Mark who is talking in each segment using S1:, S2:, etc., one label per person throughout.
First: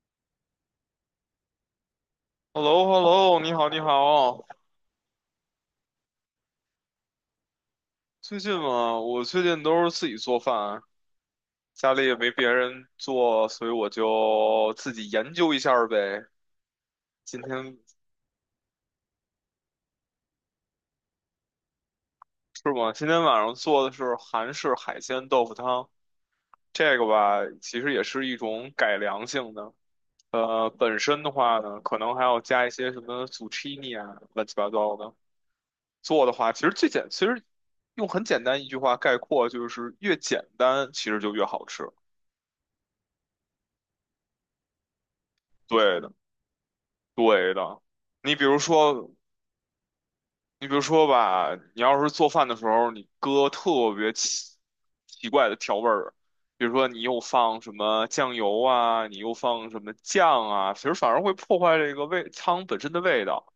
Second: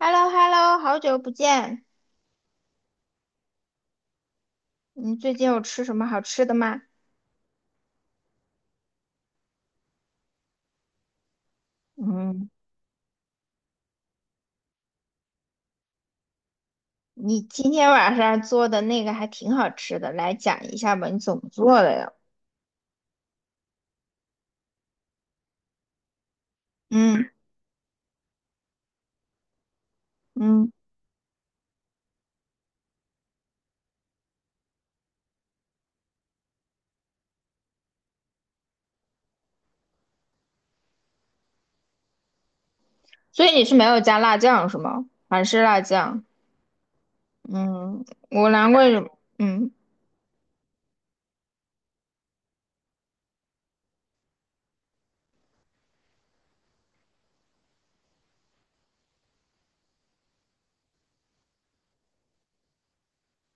S1: h e l l o hello 好久不见，
S2: h e l l o h e l l o 你好，你好。
S1: 你最近有吃什么好吃的吗？
S2: 最近嘛，我最近都是自己做饭，家里也没别
S1: 嗯，
S2: 人做，所以我就自己研究一下儿呗。今
S1: 你今
S2: 天
S1: 天晚上做的那个还挺好吃的，来讲一下吧，你怎么做的呀？
S2: 是吗？今天晚上做的是韩式海鲜豆腐汤，这个
S1: 嗯
S2: 吧，其实也是一种改良性的。
S1: 嗯，
S2: 本身的话呢，可能还要加一些什么 zucchini 啊，乱七八糟的。做的话，其实用很简单一句话概括，就是越简单，其实就越好吃。
S1: 所以你是没有加辣酱是吗？还是辣
S2: 对的。
S1: 酱，
S2: 对的，
S1: 嗯，
S2: 你比
S1: 我
S2: 如
S1: 难怪什
S2: 说，
S1: 么嗯
S2: 你比如说吧，你要是做饭的时候，你搁特别奇怪的调味儿，比如说你又放什么酱油啊，你又放什么酱啊，其实反而会破坏这个味汤本身的味道。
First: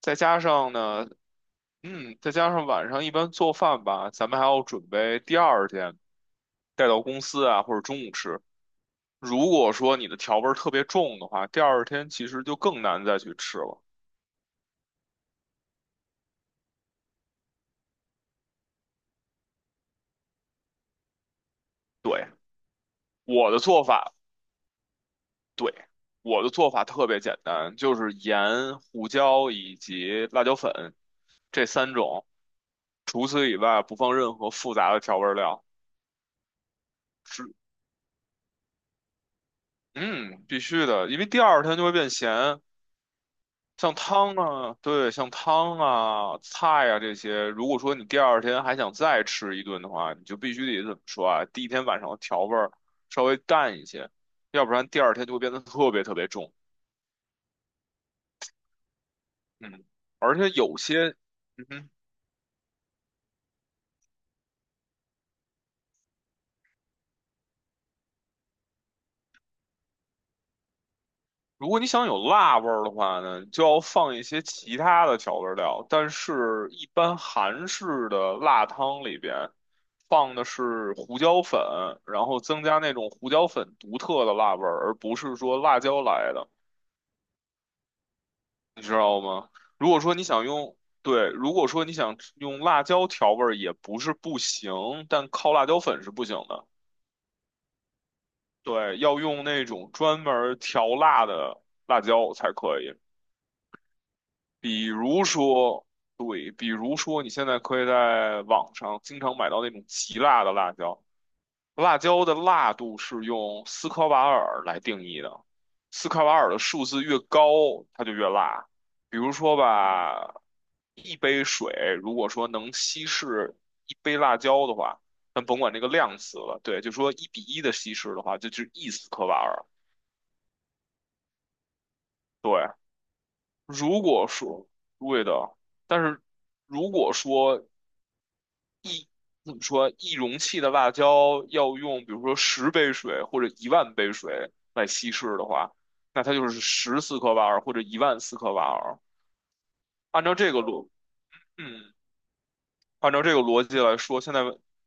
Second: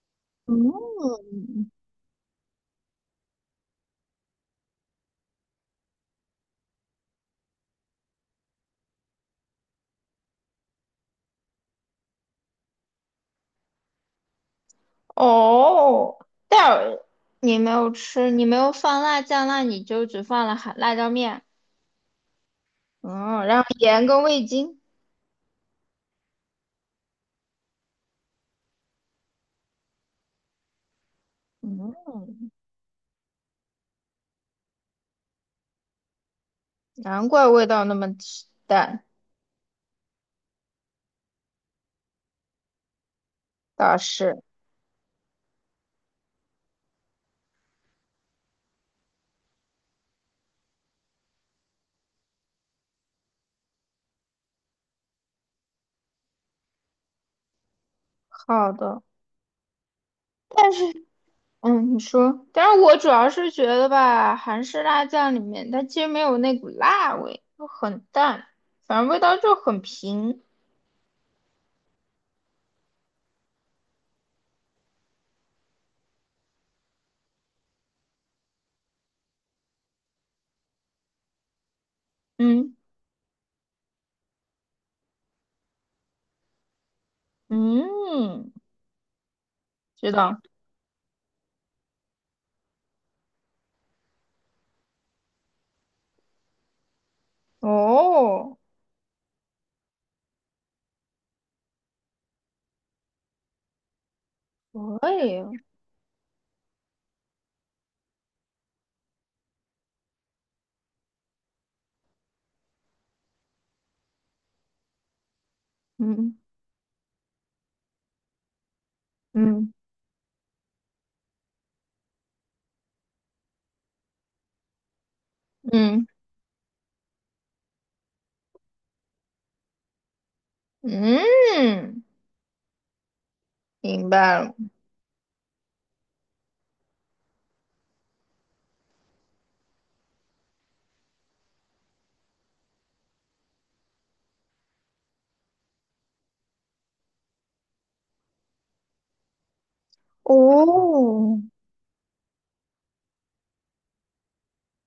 S2: 再加上呢，
S1: 嗯，
S2: 再加上晚上一般做饭吧，咱们还要准备第二天带到公司啊，或者中午吃。如果说你的调味儿特别重的话，第二天其实就更难再去吃了。
S1: 哦，但你没有吃，你没有放辣酱，那你就只放了韩辣椒面，
S2: 对。
S1: 嗯，
S2: 我的
S1: 然后
S2: 做
S1: 盐
S2: 法
S1: 跟味精，
S2: 对，我的做法特别简单，就是盐、胡椒以及辣椒粉这三种，
S1: 嗯。
S2: 除此以外不放任何复杂的调味料。
S1: 难
S2: 是，
S1: 怪味道那么淡，
S2: 嗯，必须的，因为第二天就会变咸。像
S1: 倒
S2: 汤
S1: 是
S2: 啊，对，像汤啊、菜啊这些，如果说你第二天还想再吃一顿的话，你就必须得怎么说啊？第一天晚上的调味儿稍微淡一些，要不然第二天就会变得特别特别重。
S1: 好的。
S2: 嗯，而且有些，嗯哼。
S1: 嗯，你说，但是我主要是觉得吧，韩式辣酱里面它其实没有那股辣味，就很淡，反正味道就很平。
S2: 如果你想有辣味儿的话呢，你就要放一些其他的调味料。但是，一般韩式的辣汤里边放的是胡椒粉，然后增
S1: 嗯
S2: 加那种胡椒粉独特的辣味儿，而不是说辣椒来的，
S1: 嗯，
S2: 你知道吗？如果
S1: 知
S2: 说你
S1: 道
S2: 想用，对，如果说你想用辣椒调味儿也不是不行，但靠辣椒粉是不行的。
S1: 哦，
S2: 对，要用那种专门儿调辣的辣椒才可以。比
S1: 可
S2: 如
S1: 以，
S2: 说，对，比如说你现在可以在网上经常买到那种极辣的辣椒，辣椒的辣度是用斯科瓦尔来定义的，斯科瓦
S1: 嗯
S2: 尔的数字越高，它就越辣。比如说
S1: 嗯
S2: 吧，一杯水如果说能稀释一杯辣椒的话，咱甭管这个
S1: 嗯
S2: 量词了，对，就说1:1的稀释的话，这就是一斯科瓦尔。
S1: 嗯，
S2: 对，如
S1: 明
S2: 果
S1: 白了。
S2: 说对的，但是如果说怎么说，一容器的辣椒要用，比如说10杯水或者一万杯水来稀释的话，那它就是14克瓦尔或者一万四克瓦尔。按照这个逻，
S1: 哦，
S2: 嗯，按照这个逻辑来说，现在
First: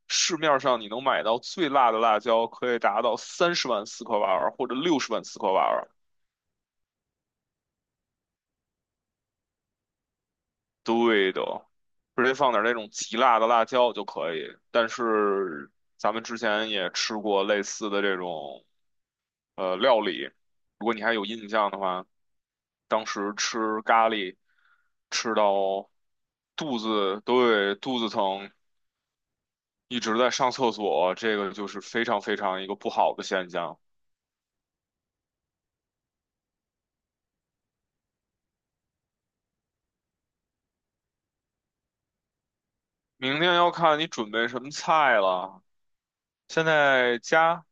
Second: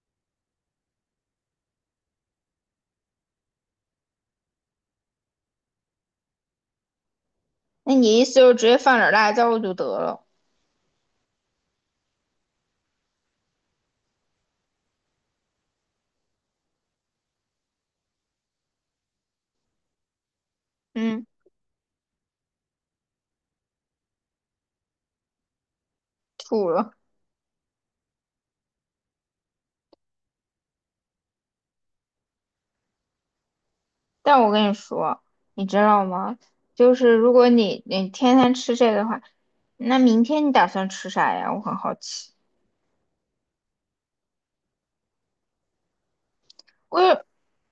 S2: 市面上你能买到最辣的辣椒可以达到三十万四克瓦尔或者六十万四克瓦尔。
S1: 那你意思就是直接放点辣椒就得了？
S2: 对的，直接放点那种极辣的辣椒就可以。但是咱们之前也吃过类似的这种料理，如果你还
S1: 嗯，
S2: 有印象的话，当时吃咖喱吃到
S1: 吐
S2: 肚
S1: 了。
S2: 子，对，肚子疼，一直在上厕所，这个就是非常非常一个不好的现象。
S1: 但我跟你说，你知道吗？就是如果你天天吃这个的话，那明天你打算吃啥呀？我很好奇。
S2: 明天要看你准备什么菜了，现
S1: 我
S2: 在
S1: 也
S2: 加。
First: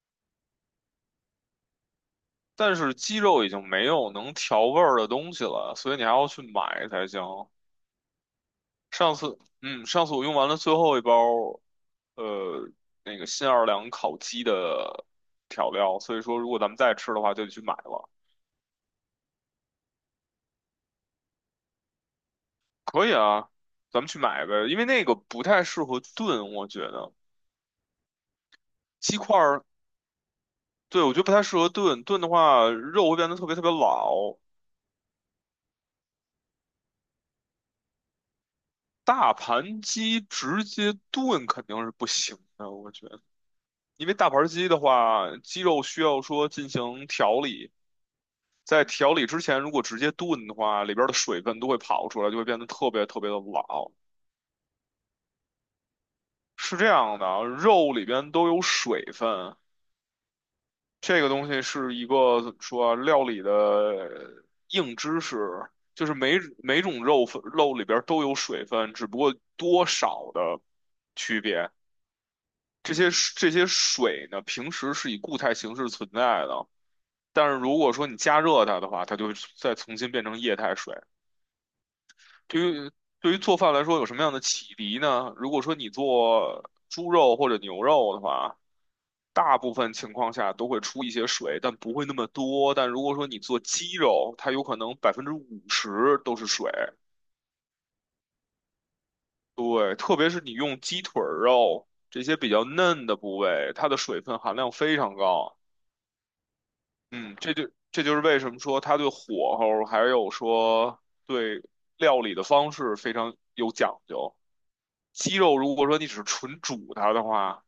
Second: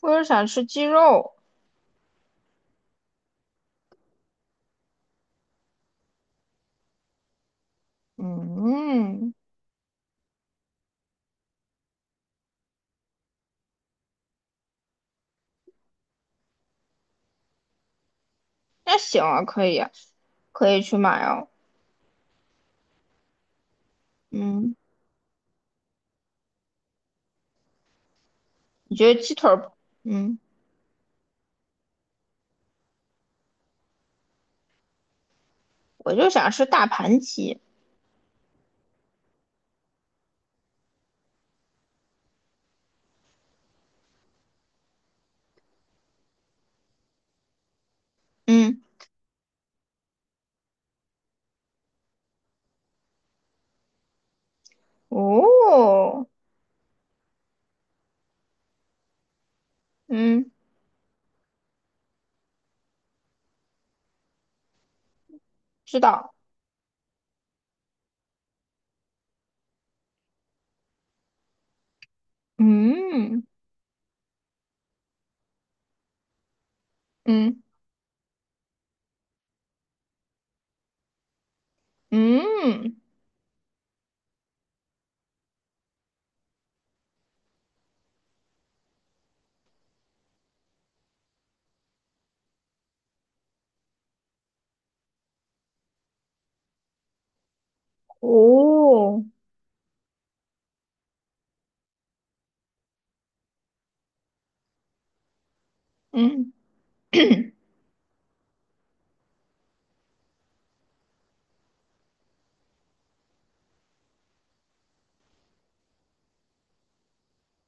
S1: 我也想吃鸡肉。
S2: 但是鸡肉已经没有能调味儿的东西了，所以你还要去买才行。
S1: 嗯，
S2: 上次我用完了最后一包，呃，那个新奥尔良烤鸡的调料，所以说如果咱们再吃的话，就得去买了。
S1: 那行啊，可以啊，可以去买哦。
S2: 可以啊，咱们去买呗，
S1: 嗯，
S2: 因为那个不太适合炖，我觉得
S1: 你觉
S2: 鸡
S1: 得鸡
S2: 块
S1: 腿
S2: 儿，
S1: 儿？嗯，
S2: 对，我觉得不太适合炖，炖的话肉会变得特别特别老。
S1: 我就想吃大盘鸡。
S2: 大盘鸡直接炖肯定是不行的，我觉得。因为大盘鸡的话，鸡肉需要说进行调理，
S1: 嗯，
S2: 在调理之前，如果直接炖的话，里边的水分都会跑出来，就会变得特别特别的老。
S1: 哦，
S2: 是这样的啊，肉里边都有水分，
S1: 嗯，
S2: 这个东西是一个怎么说啊，料理的硬知识，
S1: 知
S2: 就是
S1: 道。
S2: 每种肉里边都有水分，只不过多少的区别。这些
S1: 嗯
S2: 这些水呢，平时是以固态形式存在的。但是
S1: 嗯
S2: 如果说你加热它的话，它就会再重新变成液态水。对于
S1: 嗯，
S2: 对于做饭来说，有什么样的启迪呢？如果说你做猪肉或者牛肉的话，大部分情况下都会出一些水，但不会那么多。但如果说你做鸡肉，它有可能50%都是水。
S1: 哦，
S2: 对，特别是你用鸡腿儿肉这些比较嫩的部位，它的水分含量非常高。
S1: 嗯
S2: 嗯，这就是为什么说他对火候还有说对料理的方式非常有讲究。鸡肉如果说你只是纯煮它的话，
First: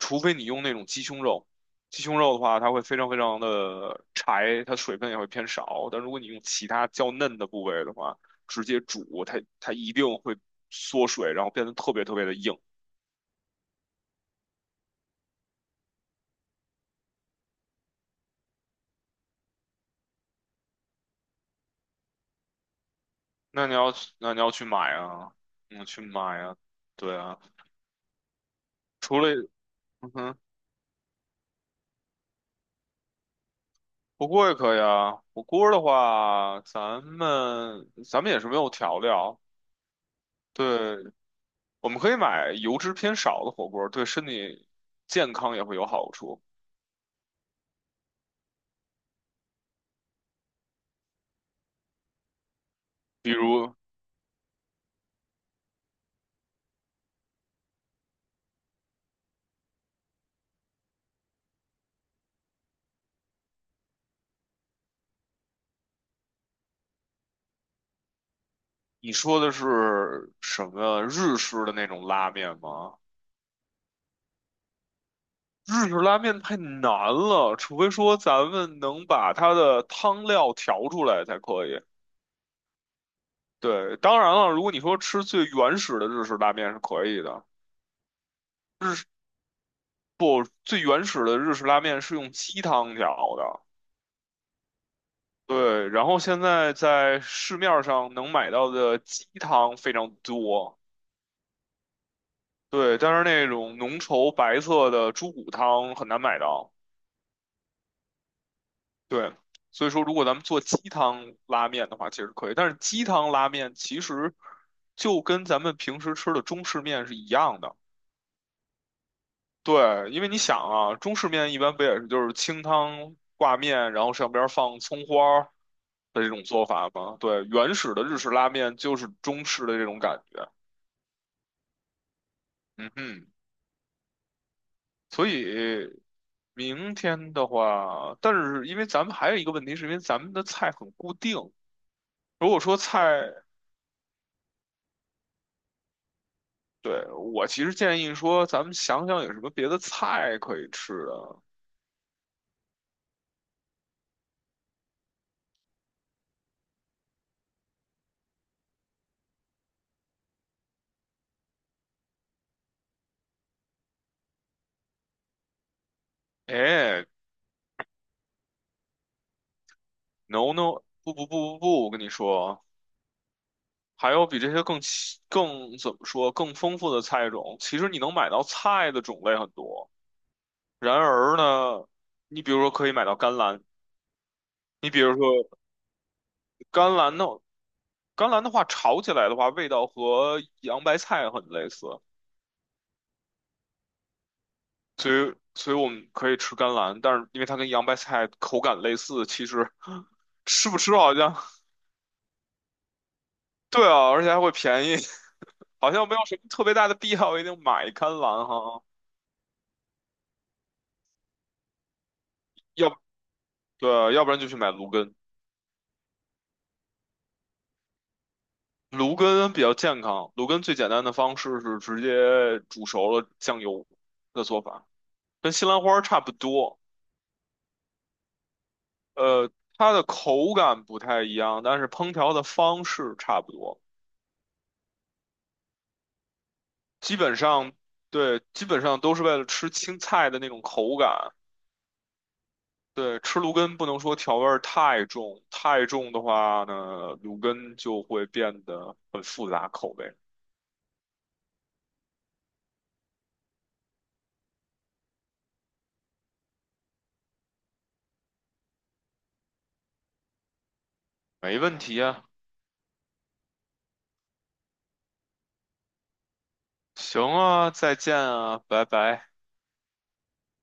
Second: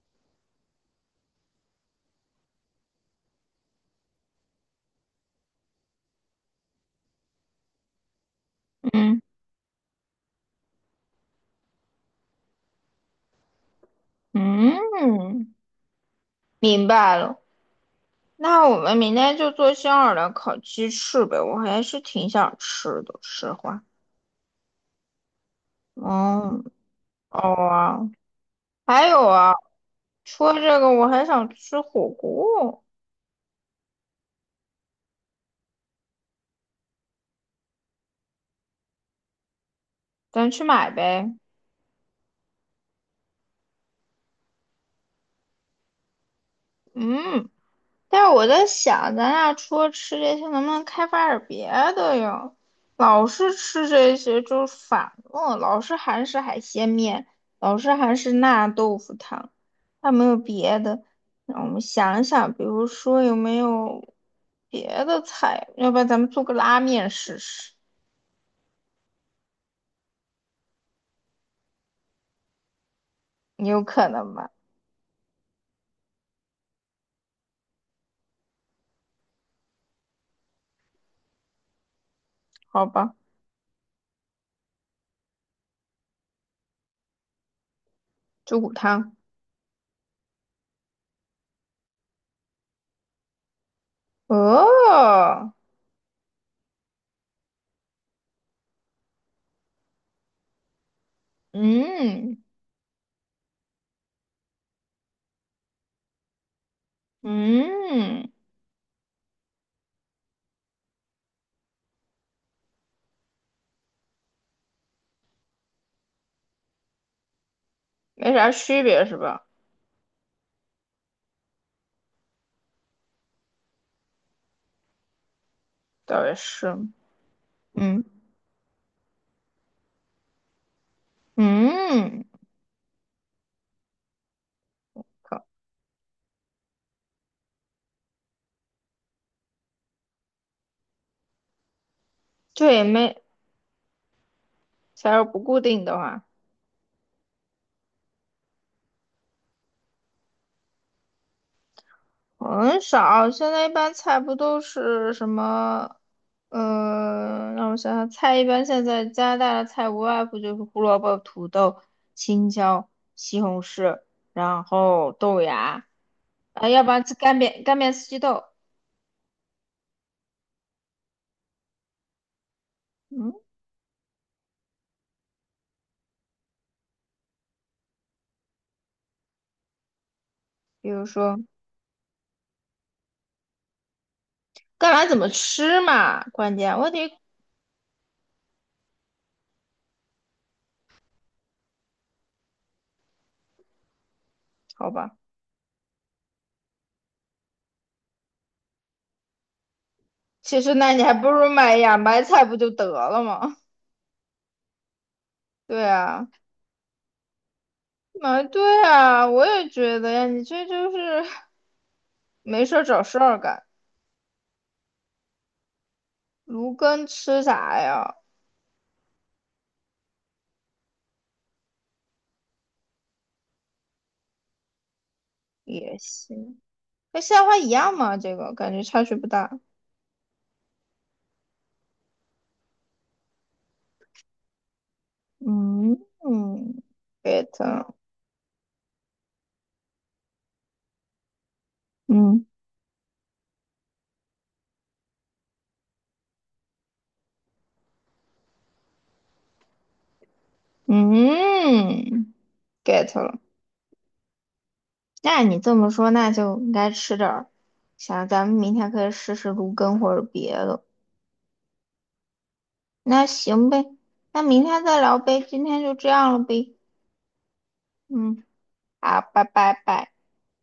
S2: 除非你用那种鸡胸肉，鸡胸肉的话它会非常非常的柴，它水分也会偏少。但如果你用其他较嫩的部位的话，直接
S1: 嗯
S2: 煮它它一定会缩水，然后变得特别特别的硬。
S1: 嗯。明白了。那我们明天就做香尔的烤鸡翅呗，我还是挺想吃的，实话。
S2: 那你要去买啊，嗯，去买啊，
S1: 嗯，
S2: 对啊，
S1: 哦啊，还
S2: 除
S1: 有
S2: 了。
S1: 啊，
S2: 嗯哼。
S1: 除了这个，我还想吃火锅，
S2: 火锅也可以啊。火锅的话，咱们也是没有调料，
S1: 咱去买
S2: 对，
S1: 呗。
S2: 我们可以买油脂偏少的火锅，对身体健康也会有好处。
S1: 嗯。但是我在想，咱俩除了吃这些，能不能开发点别的呀？老
S2: 比
S1: 是
S2: 如
S1: 吃这些就是反了，老是韩式海鲜面，老是韩式辣豆腐汤，还没有别的。让我们想一想，比如说有没有别的菜？要不然咱们做个拉面试试，
S2: 你说的是什么日式的那种拉面吗？
S1: 有可能吧？
S2: 日式拉面太难了，除非说咱们能把它的汤料调出来才可以。
S1: 好吧，
S2: 对，当然了，如果你说吃最原始的日式拉面是可以的。
S1: 猪骨汤。
S2: 不，最原始的日式拉面是用鸡汤调的。
S1: 哦，
S2: 对，然后现在在市面上能买到的鸡汤非常多，
S1: 嗯
S2: 对，但是那种浓稠白色的猪骨汤很难买到。
S1: 嗯，
S2: 对，所以说如果咱们做鸡汤拉面的话，其实可以，但是鸡汤拉面其实就跟咱们平时吃的中式面是一样的。
S1: 没啥区别是吧？
S2: 对，因为你想啊，中式面一般不也是就是清汤挂面，然后上边儿放葱花儿的
S1: 倒
S2: 这
S1: 也
S2: 种做
S1: 是，
S2: 法吗？对，原始
S1: 嗯。
S2: 的日式拉面就是中式的这种感觉。
S1: 嗯，
S2: 嗯哼，所以明天的话，但是因为咱们还有一个问题，是因为咱们的菜很固定。如果说
S1: 对，
S2: 菜，
S1: 没，假如不固定的话，
S2: 对，我其实建议说，咱们想想有什么别的菜可以吃的。
S1: 很少。现在一般菜不都是什么？让我想想，菜一般现在加拿大的菜无外乎就是胡萝卜、土豆、青椒、西红柿，然后豆芽，啊，要不然
S2: 哎
S1: 吃干煸四季豆。
S2: ，no no，不不不不不，我跟你说。
S1: 嗯，
S2: 还有比这些更怎么说更丰富的菜种，其实你能买到菜的种类很多。
S1: 比
S2: 然
S1: 如说
S2: 而呢，你比如说可以买到甘蓝，你
S1: 干
S2: 比
S1: 嘛
S2: 如
S1: 怎么
S2: 说
S1: 吃嘛，关键问
S2: 甘
S1: 题
S2: 蓝的甘蓝的话，炒起来的话，味道和洋白菜很类似，
S1: 好
S2: 所
S1: 吧。
S2: 以所以我们可以吃甘蓝，但是因为它跟洋白菜口感类似，
S1: 其
S2: 吃
S1: 实
S2: 不
S1: 那
S2: 吃
S1: 你还
S2: 好
S1: 不
S2: 像
S1: 如买芽白菜不就得了吗？
S2: 对啊，而且还会便宜，
S1: 对
S2: 好像没有
S1: 啊。
S2: 什么特别大的必要一定买甘
S1: 啊，
S2: 蓝哈，
S1: 对啊，我也觉得呀，你这就是没事儿
S2: 要
S1: 找事儿干。
S2: 对啊，要不然就去买芦根。
S1: 芦根吃啥呀？
S2: 芦根比较健康，芦根最简单的方式是直接煮熟了酱油的做法，跟西兰
S1: 也
S2: 花差不
S1: 行，
S2: 多。
S1: 和西兰花一样嘛，这个感觉差距不
S2: 呃，
S1: 大。
S2: 它的口感不太一样，但是烹调的方式差不多。
S1: 嗯嗯
S2: 基本
S1: ，get
S2: 上，
S1: 了，
S2: 对，基本上都是为了吃青菜的那种口感。
S1: 嗯
S2: 对，吃芦根不能说调味儿太重，太重的话呢，芦根就会变得很复杂口味。
S1: 嗯，get 了。那你这么说，那就应该吃点儿。想咱们明天可以试试芦根或者别的。
S2: 没问题啊，
S1: 那行呗，那明天再聊呗，今天就这样了呗。
S2: 行啊，再见
S1: 嗯，
S2: 啊，拜
S1: 好，
S2: 拜。
S1: 拜拜拜。